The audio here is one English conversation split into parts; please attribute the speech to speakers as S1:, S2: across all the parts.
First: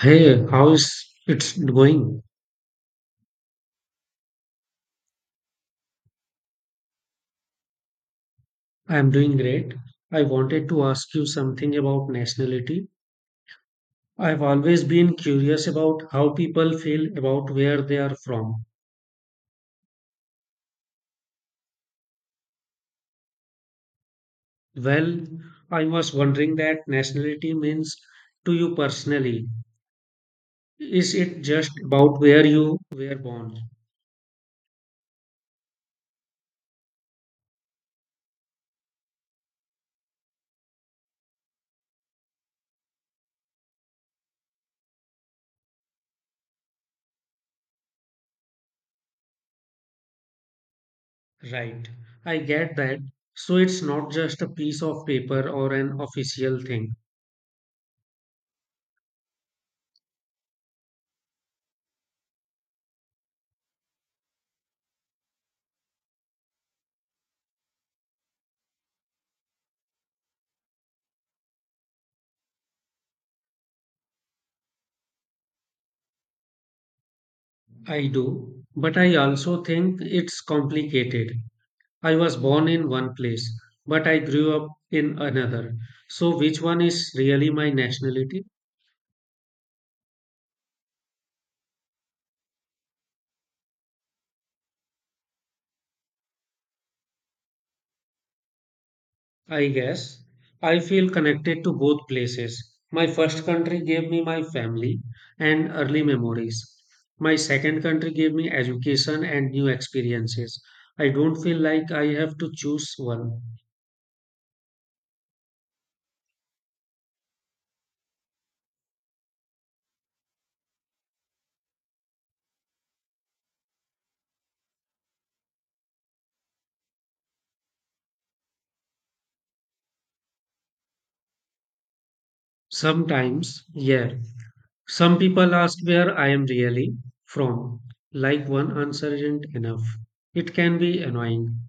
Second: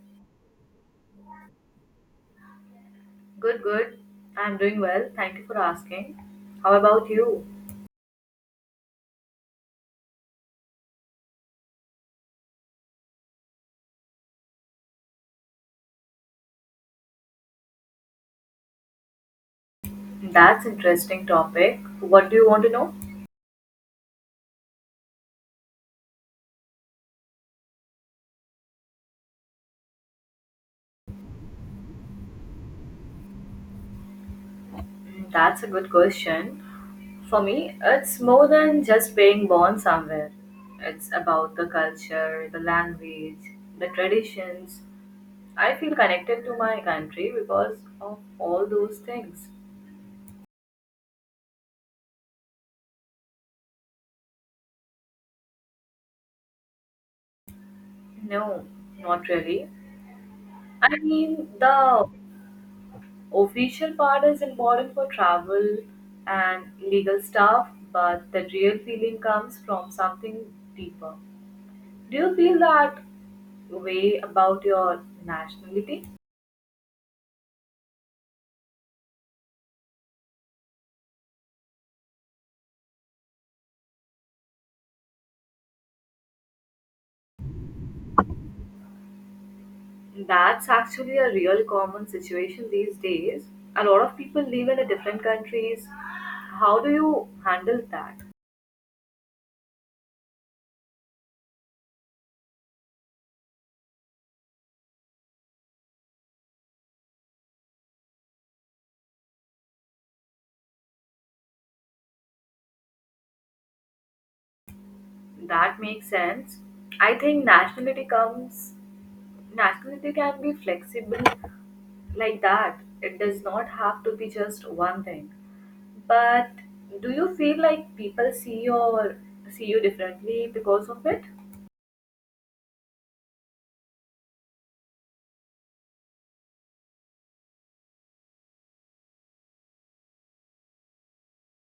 S1: Hey, how's it's going?
S2: Good, good. I'm doing well. Thank you for asking. How about you?
S1: I'm doing great. I wanted to ask you something about nationality. I've always been curious about how people feel about where they are from.
S2: That's interesting topic. What do you want to know?
S1: Well, I was wondering that nationality means to you personally. Is it just about where you were born?
S2: That's a good question. For me, it's more than just being born somewhere. It's about the culture, the language, the traditions. I feel connected to my country because of all those things.
S1: Right. I get that. So it's not just a piece of paper or an official thing.
S2: No, not really. I mean, the official part is important for travel and legal stuff, but the real feeling comes from something deeper. Do you feel that way about your nationality?
S1: I do. But I also think it's complicated. I was born in one place, but I grew up in another. So, which one is really my nationality?
S2: That's actually a real common situation these days. A lot of people live in a different countries. How do you handle that?
S1: I guess I feel connected to both places. My first country gave me my family and early memories. My second country gave me education and new experiences. I don't feel like I have to choose one.
S2: That makes sense. I think nationality can be flexible like that. It does not have to be just one thing. But do you feel like people see you or see you differently because of it?
S1: Sometimes, yeah. Some people ask where I am really from. Like one answer isn't enough. It can be annoying.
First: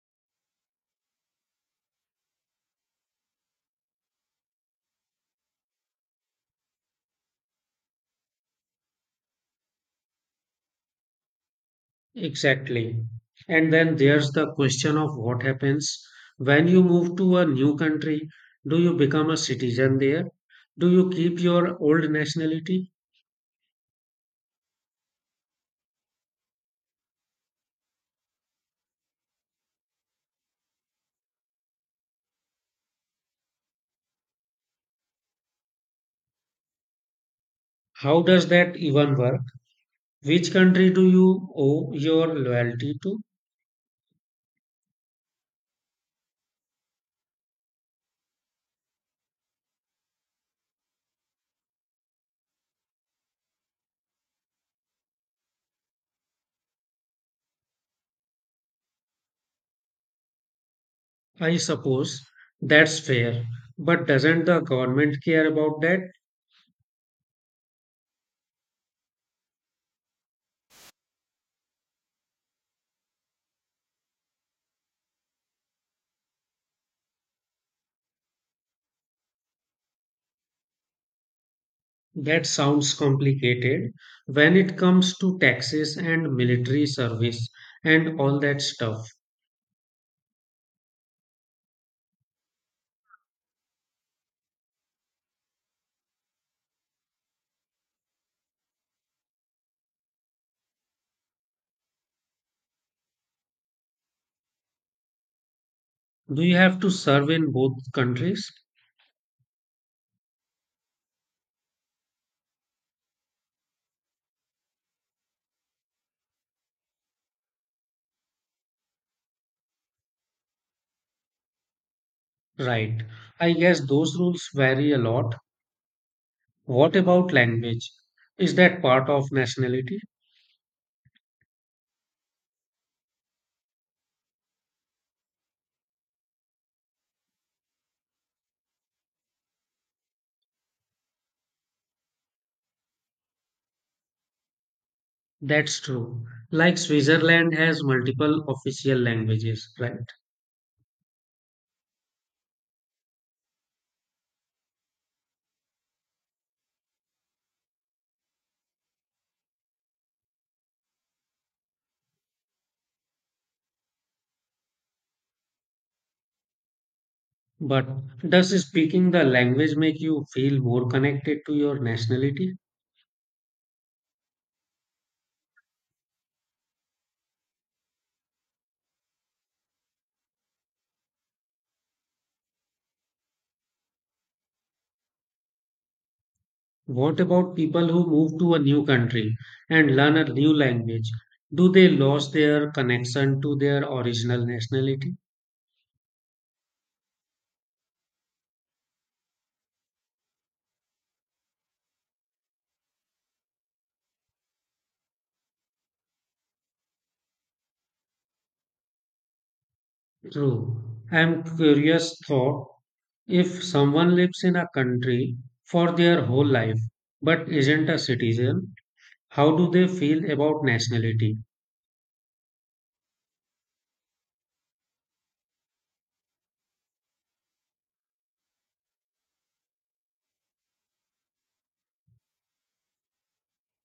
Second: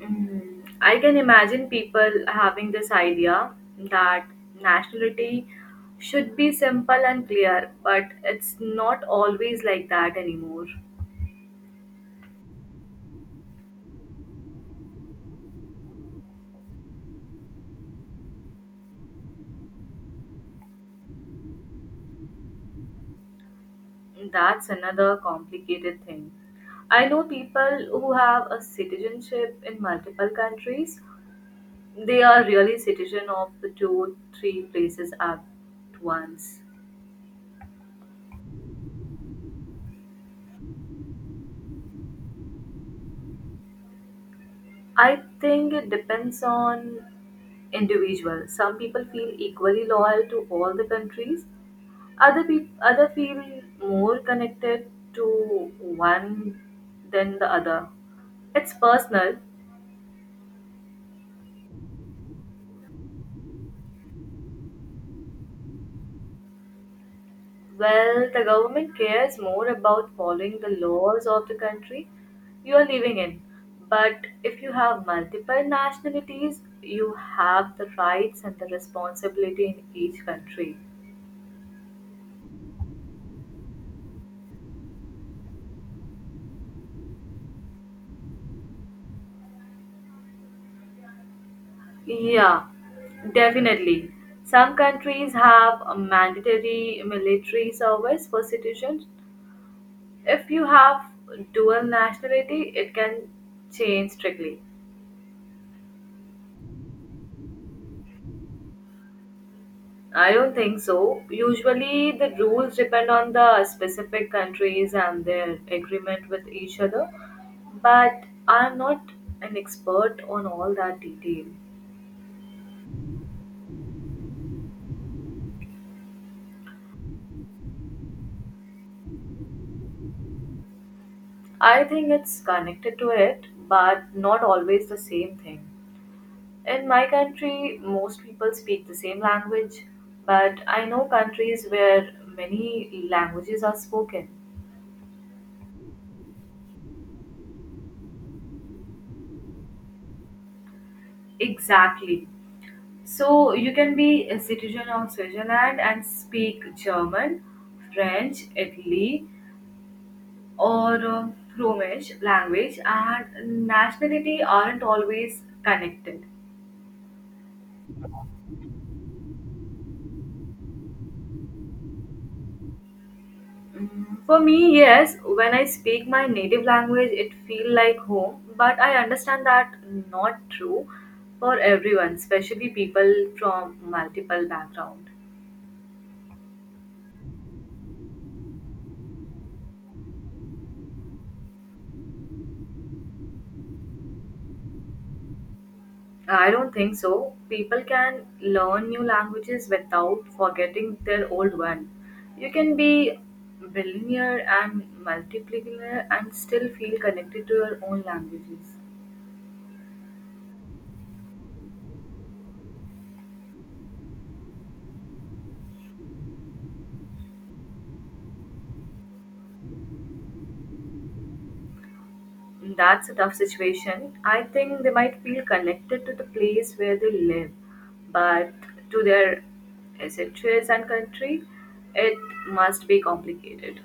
S2: I can imagine people having this idea that nationality should be simple and clear, but it's not always like that anymore.
S1: Exactly. And then there's the question of what happens when you move to a new country. Do you become a citizen there? Do you keep your old nationality?
S2: That's another complicated thing. I know people who have a citizenship in multiple countries. They are really citizen of the two, three places at once.
S1: How does that even work? Which country do you owe your loyalty to?
S2: I think it depends on individual. Some people feel equally loyal to all the countries. Other people other feel more connected to one than the other. It's personal.
S1: I suppose that's fair. But doesn't the government care about that?
S2: Well, the government cares more about following the laws of the country you are living in. But if you have multiple nationalities, you have the rights and the responsibility in each country.
S1: That sounds complicated when it comes to taxes and military service and all that stuff.
S2: Yeah, definitely. Some countries have a mandatory military service for citizens. If you have dual nationality, it can change strictly.
S1: Do you have to serve in both countries?
S2: I don't think so. Usually, the rules depend on the specific countries and their agreement with each other, but I'm not an expert on all that detail.
S1: Right. I guess those rules vary a lot. What about language? Is that part of nationality?
S2: I think it's connected to it, but not always the same thing. In my country, most people speak the same language, but I know countries where many languages are spoken.
S1: That's true. Like Switzerland has multiple official languages, right?
S2: Exactly. So you can be a citizen of Switzerland and speak German, French, Italy, or Romish language, and nationality aren't always connected.
S1: But does speaking the language make you feel more connected to your nationality?
S2: For me, yes, when I speak my native language, it feels like home, but I understand that not true for everyone, especially people from multiple backgrounds.
S1: What about people who move to a new country and learn a new language? Do they lose their connection to their original nationality?
S2: I don't think so. People can learn new languages without forgetting their old one. You can be billionaire and multipillionaire and still feel connected to your own languages.
S1: True. I'm curious thought if someone lives in a country for their whole life but isn't a citizen, how do they feel about nationality?
S2: That's a tough situation. I think they might feel connected to the place where they live, but to their essentials and country, it must be complicated.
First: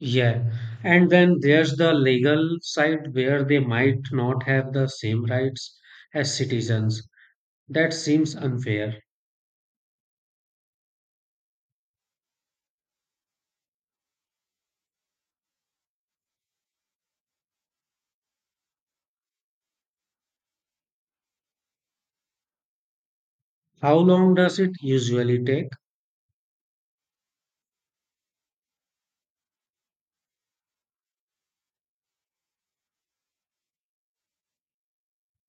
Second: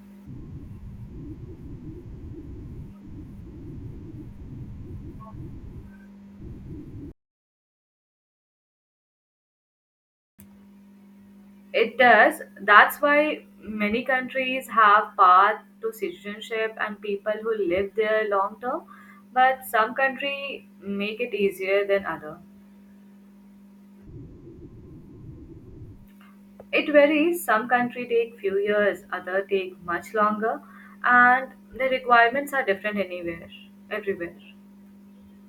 S1: Yeah. And then there's the legal side where they might not have the same rights as citizens. That seems unfair.
S2: It does. That's why many countries have path to citizenship and people who live there long term, but some country make it easier than other.
S1: How long does it usually take?
S2: It varies. Some country take few years, other take much longer, and the requirements are different anywhere, everywhere.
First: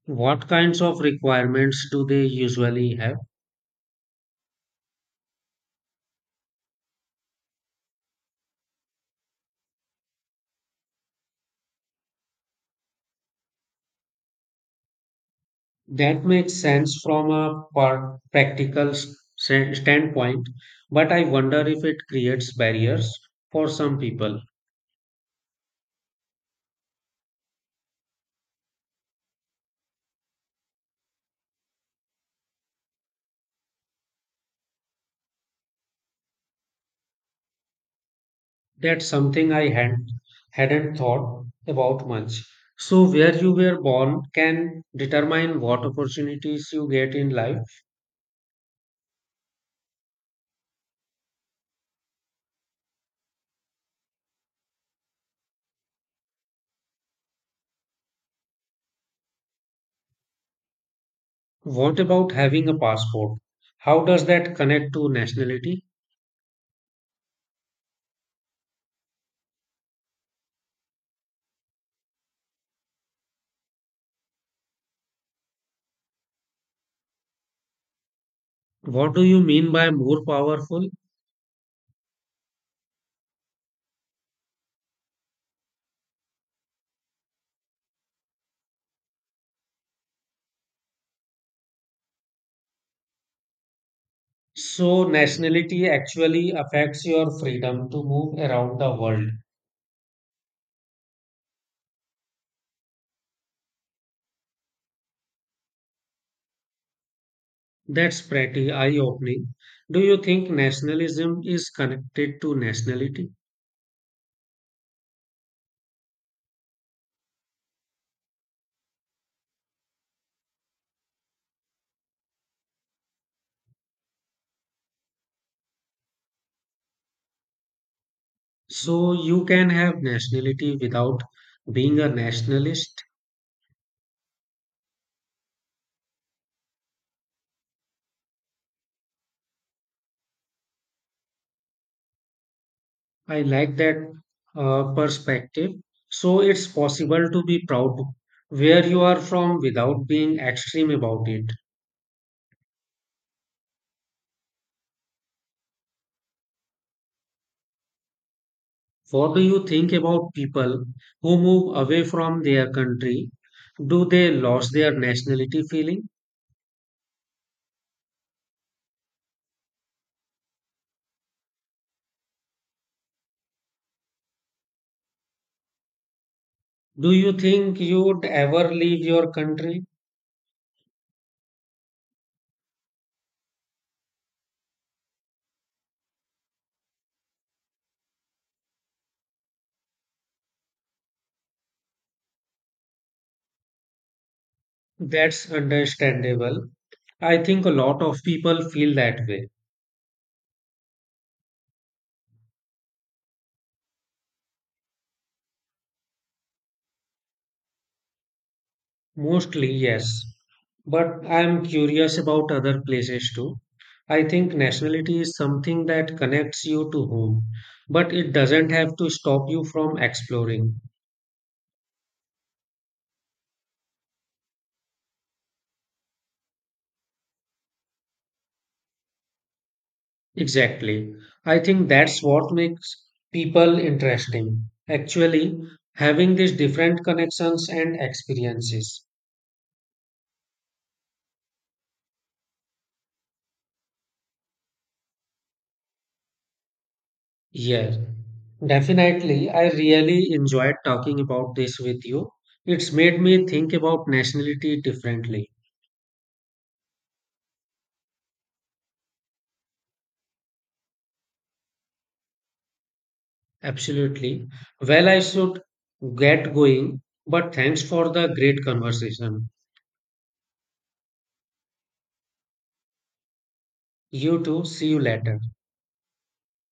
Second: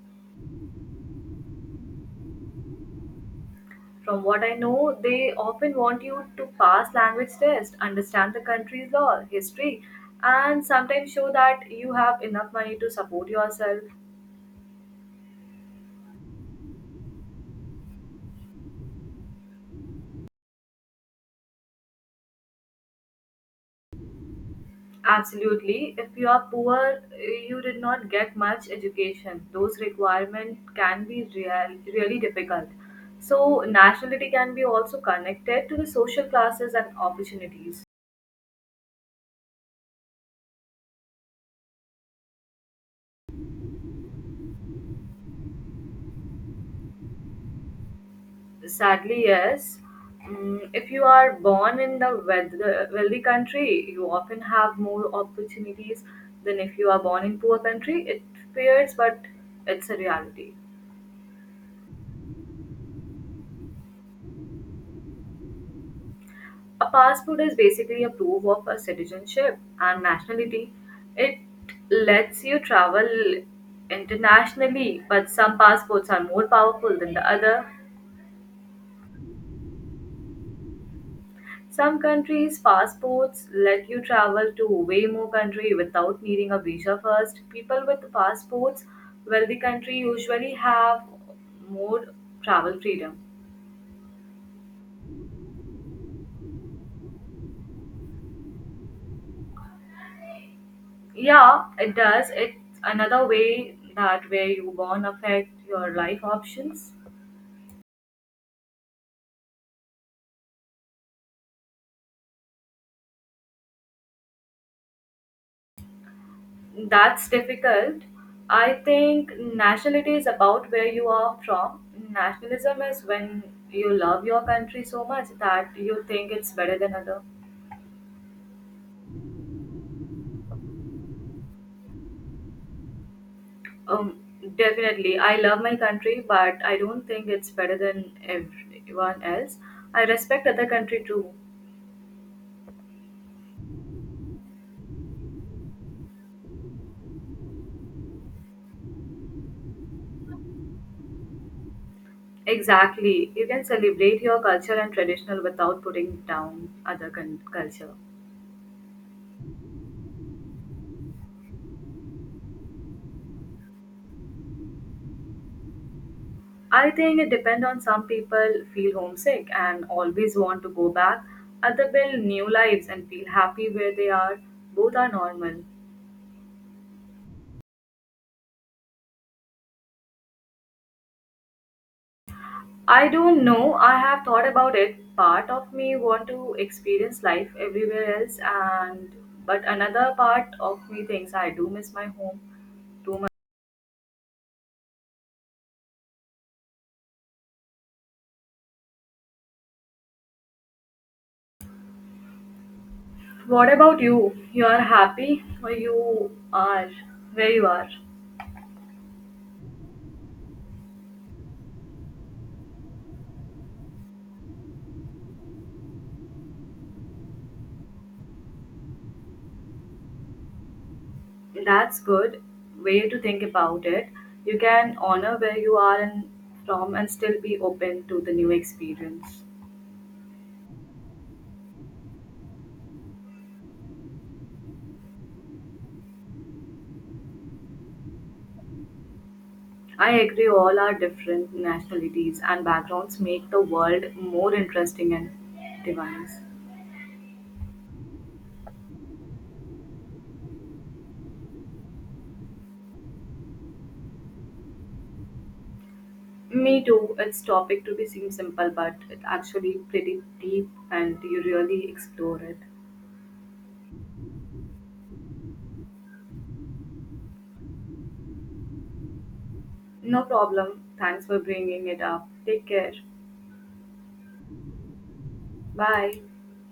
S1: What kinds of requirements do they usually have?
S2: From what I know, they often want you to pass language test, understand the country's law, history, and sometimes show that you have enough money to support yourself.
S1: That makes sense from a practical standpoint, but I wonder if it creates barriers for some people.
S2: Absolutely. If you are poor, you did not get much education. Those requirements can be real, really difficult. So, nationality can be also connected to the social classes and opportunities.
S1: That's something I hadn't, hadn't thought about much. So, where you were born can determine what opportunities you get in life.
S2: Sadly, yes. If you are born in the wealthy country, you often have more opportunities than if you are born in poor country. It fears, but it's a reality.
S1: What about having a passport? How does that connect to nationality?
S2: A passport is basically a proof of a citizenship and nationality. It lets you travel internationally, but some passports are more powerful than the other.
S1: What do you mean by more powerful?
S2: Some countries' passports let you travel to way more country without needing a visa first. People with passports, well, the country usually have more travel freedom.
S1: So, nationality actually affects your freedom to move around the world.
S2: Yeah, it does. It's another way that where you born affect your life options.
S1: That's pretty eye-opening. Do you think nationalism is connected to nationality?
S2: That's difficult. I think nationality is about where you are from. Nationalism is when you love your country so much that you think it's better than other.
S1: So you can have nationality without being a nationalist.
S2: Um, Definitely, I love my country, but I don't think it's better than everyone else. I respect other country too.
S1: I like that perspective. So it's possible to be proud where you are from without being extreme about it.
S2: Exactly. You can celebrate your culture and traditional without putting down culture.
S1: What do you think about people who move away from their country? Do they lose their nationality feeling?
S2: I think it depends on some people feel homesick and always want to go back. Other build new lives and feel happy where they are. Both are normal.
S1: Do you think you'd ever leave your country?
S2: I don't know. I have thought about it. Part of me want to experience life everywhere else and but another part of me thinks I do miss my home too much.
S1: That's understandable. I think a lot of people feel that way.
S2: What about you? You are happy or you are where you are?
S1: Mostly, yes. But I am curious about other places too. I think nationality is something that connects you to home, but it doesn't have to stop you from exploring.
S2: That's good way to think about it. You can honor where you are and from and still be open to the new experience.
S1: Exactly. I think that's what makes people interesting. Actually, having these different connections and experiences.
S2: I agree all our different nationalities and backgrounds make the world more interesting and diverse.
S1: Yes, definitely. I really enjoyed talking about this with you. It's made me think about nationality differently.
S2: Me too. It's topic to be seem simple but it's actually pretty deep and you really explore it.
S1: Absolutely. Well, I should get going, but thanks for the great conversation.
S2: No problem. Thanks for bringing it up. Take care.
S1: You too. See you later.
S2: Bye.